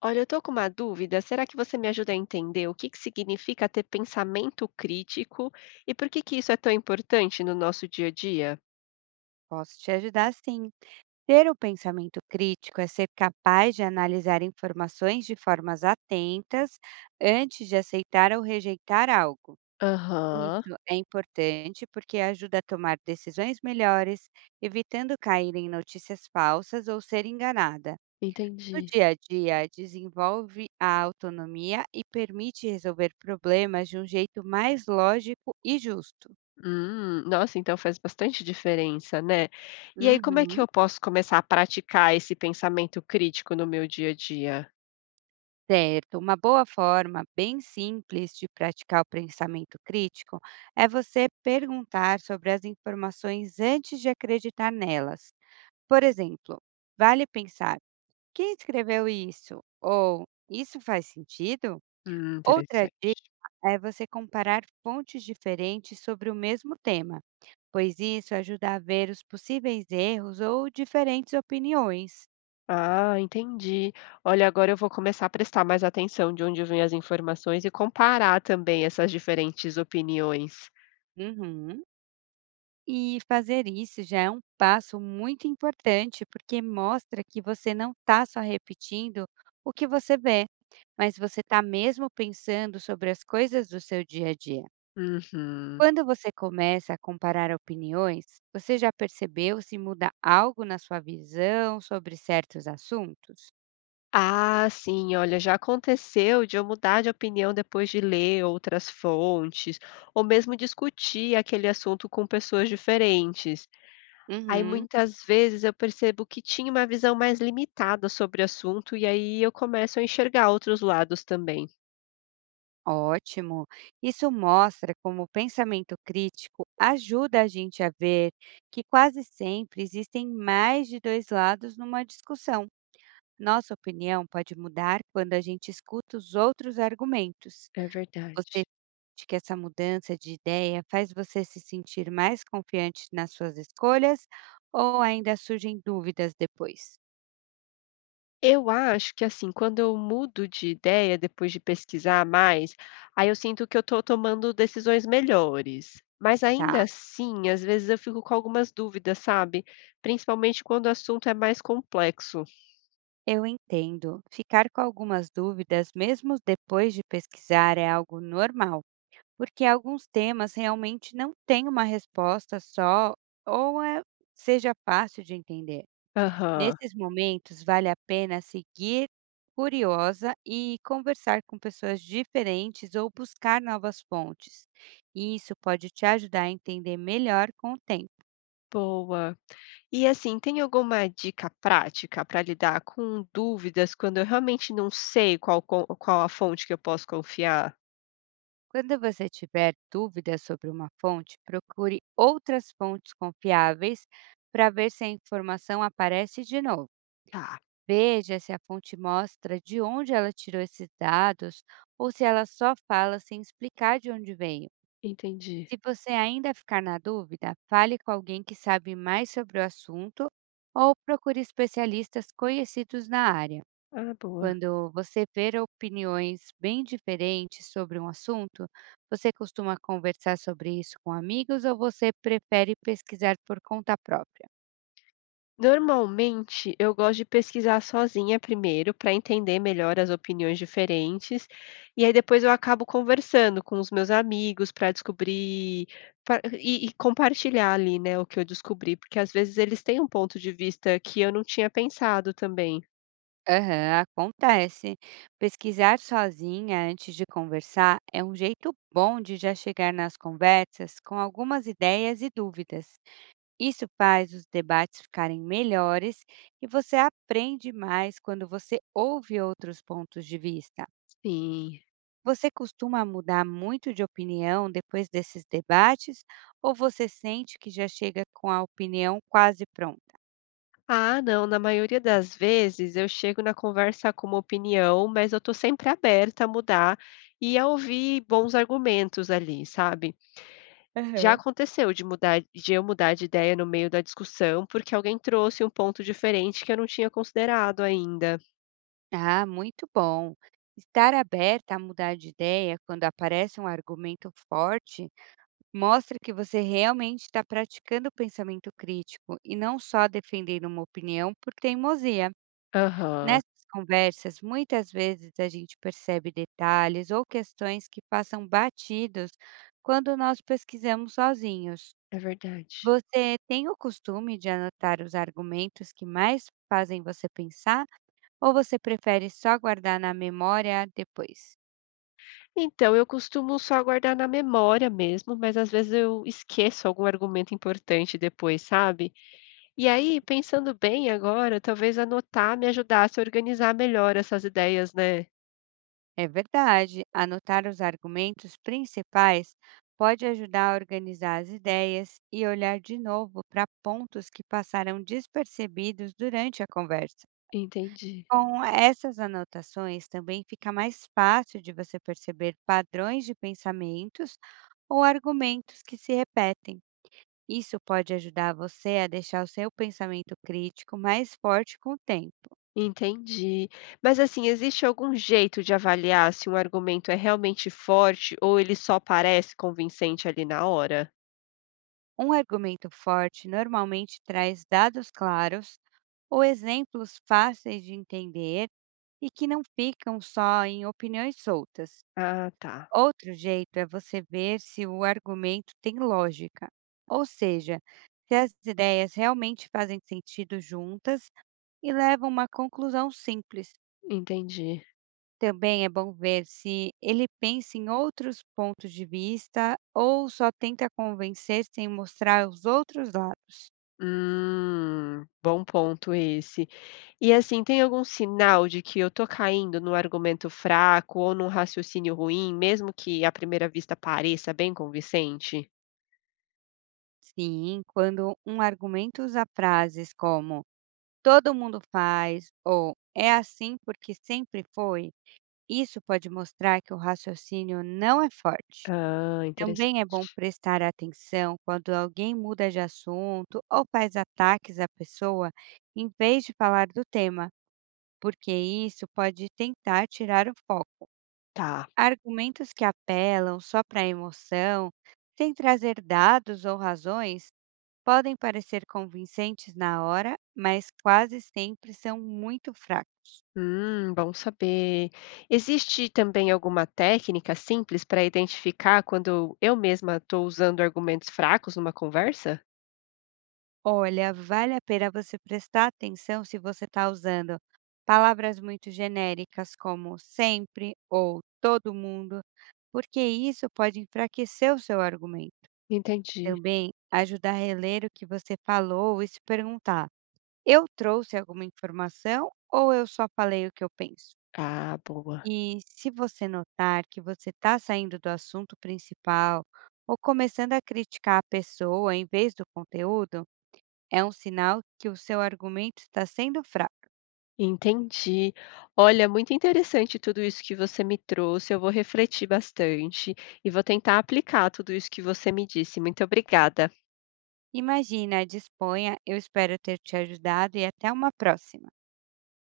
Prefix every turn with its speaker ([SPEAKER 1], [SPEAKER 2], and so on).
[SPEAKER 1] Olha, eu estou com uma dúvida. Será que você me ajuda a entender o que significa ter pensamento crítico e por que que isso é tão importante no nosso dia a dia?
[SPEAKER 2] Posso te ajudar sim. Ter o pensamento crítico é ser capaz de analisar informações de formas atentas antes de aceitar ou rejeitar algo.
[SPEAKER 1] Aham,
[SPEAKER 2] Isso é importante porque ajuda a tomar decisões melhores, evitando cair em notícias falsas ou ser enganada. No
[SPEAKER 1] entendi.
[SPEAKER 2] dia a dia, desenvolve a autonomia e permite resolver problemas de um jeito mais lógico e justo.
[SPEAKER 1] Nossa, então faz bastante diferença, né? E aí, como é que
[SPEAKER 2] Uhum.
[SPEAKER 1] eu posso começar a praticar esse pensamento crítico no meu dia a dia?
[SPEAKER 2] Certo, uma boa forma bem simples de praticar o pensamento crítico é você perguntar sobre as informações antes de acreditar nelas. Por exemplo, vale pensar: quem escreveu isso? Ou isso faz sentido? Outra dica
[SPEAKER 1] Interessante.
[SPEAKER 2] é você comparar fontes diferentes sobre o mesmo tema, pois isso ajuda a ver os possíveis erros ou diferentes opiniões.
[SPEAKER 1] Ah, entendi. Olha, agora eu vou começar a prestar mais atenção de onde vêm as informações e comparar também essas diferentes opiniões.
[SPEAKER 2] Uhum. E fazer isso já é um passo muito importante, porque mostra que você não está só repetindo o que você vê, mas você está mesmo pensando sobre as coisas do seu dia a dia.
[SPEAKER 1] Uhum.
[SPEAKER 2] Quando você começa a comparar opiniões, você já percebeu se muda algo na sua visão sobre certos assuntos?
[SPEAKER 1] Ah, sim, olha, já aconteceu de eu mudar de opinião depois de ler outras fontes, ou mesmo discutir aquele assunto com pessoas diferentes. Aí
[SPEAKER 2] Uhum.
[SPEAKER 1] muitas vezes eu percebo que tinha uma visão mais limitada sobre o assunto, e aí eu começo a enxergar outros lados também.
[SPEAKER 2] Ótimo! Isso mostra como o pensamento crítico ajuda a gente a ver que quase sempre existem mais de dois lados numa discussão. Nossa opinião pode mudar quando a gente escuta os outros argumentos.
[SPEAKER 1] É verdade.
[SPEAKER 2] Você sente que essa mudança de ideia faz você se sentir mais confiante nas suas escolhas ou ainda surgem dúvidas depois?
[SPEAKER 1] Eu acho que, assim, quando eu mudo de ideia depois de pesquisar mais, aí eu sinto que eu estou tomando decisões melhores. Mas ainda
[SPEAKER 2] Tá.
[SPEAKER 1] assim, às vezes eu fico com algumas dúvidas, sabe? Principalmente quando o assunto é mais complexo.
[SPEAKER 2] Eu entendo. Ficar com algumas dúvidas, mesmo depois de pesquisar, é algo normal. Porque alguns temas realmente não têm uma resposta só ou é, seja fácil de entender.
[SPEAKER 1] Aham,
[SPEAKER 2] Nesses momentos, vale a pena seguir curiosa e conversar com pessoas diferentes ou buscar novas fontes. E isso pode te ajudar a entender melhor com o tempo.
[SPEAKER 1] boa. E assim, tem alguma dica prática para lidar com dúvidas quando eu realmente não sei qual, qual a fonte que eu posso confiar?
[SPEAKER 2] Quando você tiver dúvidas sobre uma fonte, procure outras fontes confiáveis para ver se a informação aparece de novo.
[SPEAKER 1] Tá,
[SPEAKER 2] Veja se a fonte mostra de onde ela tirou esses dados ou se ela só fala sem explicar de onde veio.
[SPEAKER 1] entendi.
[SPEAKER 2] Se você ainda ficar na dúvida, fale com alguém que sabe mais sobre o assunto ou procure especialistas conhecidos na área.
[SPEAKER 1] Ah, boa.
[SPEAKER 2] Quando você ver opiniões bem diferentes sobre um assunto, você costuma conversar sobre isso com amigos ou você prefere pesquisar por conta própria?
[SPEAKER 1] Normalmente, eu gosto de pesquisar sozinha primeiro, para entender melhor as opiniões diferentes, e aí depois eu acabo conversando com os meus amigos para descobrir pra e compartilhar ali, né, o que eu descobri, porque às vezes eles têm um ponto de vista que eu não tinha pensado também.
[SPEAKER 2] Aham, acontece. Pesquisar sozinha antes de conversar é um jeito bom de já chegar nas conversas com algumas ideias e dúvidas. Isso faz os debates ficarem melhores e você aprende mais quando você ouve outros pontos de vista.
[SPEAKER 1] Sim.
[SPEAKER 2] Você costuma mudar muito de opinião depois desses debates ou você sente que já chega com a opinião quase pronta?
[SPEAKER 1] Ah, não, na maioria das vezes eu chego na conversa com uma opinião, mas eu tô sempre aberta a mudar e a ouvir bons argumentos ali, sabe? Já
[SPEAKER 2] Aham.
[SPEAKER 1] aconteceu de mudar de eu mudar de ideia no meio da discussão, porque alguém trouxe um ponto diferente que eu não tinha considerado ainda.
[SPEAKER 2] Ah, muito bom. Estar aberta a mudar de ideia quando aparece um argumento forte mostra que você realmente está praticando o pensamento crítico e não só defender uma opinião por teimosia.
[SPEAKER 1] Aham,
[SPEAKER 2] Nessas conversas, muitas vezes a gente percebe detalhes ou questões que passam batidos quando nós pesquisamos sozinhos.
[SPEAKER 1] é verdade.
[SPEAKER 2] Você tem o costume de anotar os argumentos que mais fazem você pensar? Ou você prefere só guardar na memória depois?
[SPEAKER 1] Então, eu costumo só guardar na memória mesmo, mas às vezes eu esqueço algum argumento importante depois, sabe? E aí, pensando bem agora, talvez anotar me ajudasse a organizar melhor essas ideias, né?
[SPEAKER 2] É verdade, anotar os argumentos principais pode ajudar a organizar as ideias e olhar de novo para pontos que passaram despercebidos durante a conversa.
[SPEAKER 1] Entendi.
[SPEAKER 2] Com essas anotações, também fica mais fácil de você perceber padrões de pensamentos ou argumentos que se repetem. Isso pode ajudar você a deixar o seu pensamento crítico mais forte com o tempo.
[SPEAKER 1] Entendi. Mas, assim, existe algum jeito de avaliar se um argumento é realmente forte ou ele só parece convincente ali na hora?
[SPEAKER 2] Um argumento forte normalmente traz dados claros ou exemplos fáceis de entender e que não ficam só em opiniões soltas.
[SPEAKER 1] Ah, tá.
[SPEAKER 2] Outro jeito é você ver se o argumento tem lógica, ou seja, se as ideias realmente fazem sentido juntas e levam a uma conclusão simples.
[SPEAKER 1] Entendi.
[SPEAKER 2] Também é bom ver se ele pensa em outros pontos de vista ou só tenta convencer sem mostrar os outros lados.
[SPEAKER 1] Bom ponto esse. E, assim, tem algum sinal de que eu tô caindo num argumento fraco ou num raciocínio ruim, mesmo que à primeira vista pareça bem convincente?
[SPEAKER 2] Sim, quando um argumento usa frases como todo mundo faz ou é assim porque sempre foi, isso pode mostrar que o raciocínio não é forte.
[SPEAKER 1] Ah, interessante.
[SPEAKER 2] Também é bom prestar atenção quando alguém muda de assunto ou faz ataques à pessoa em vez de falar do tema, porque isso pode tentar tirar o foco.
[SPEAKER 1] Tá.
[SPEAKER 2] Argumentos que apelam só para a emoção, sem trazer dados ou razões, podem parecer convincentes na hora, mas quase sempre são muito fracos.
[SPEAKER 1] Bom saber. Existe também alguma técnica simples para identificar quando eu mesma estou usando argumentos fracos numa conversa?
[SPEAKER 2] Olha, vale a pena você prestar atenção se você está usando palavras muito genéricas como sempre ou todo mundo, porque isso pode enfraquecer o seu argumento.
[SPEAKER 1] Entendi.
[SPEAKER 2] Também ajuda a reler o que você falou e se perguntar: eu trouxe alguma informação ou eu só falei o que eu penso?
[SPEAKER 1] Ah, boa.
[SPEAKER 2] E se você notar que você está saindo do assunto principal ou começando a criticar a pessoa em vez do conteúdo, é um sinal que o seu argumento está sendo fraco.
[SPEAKER 1] Entendi. Olha, muito interessante tudo isso que você me trouxe. Eu vou refletir bastante e vou tentar aplicar tudo isso que você me disse. Muito obrigada.
[SPEAKER 2] Imagina, disponha, eu espero ter te ajudado e até uma próxima.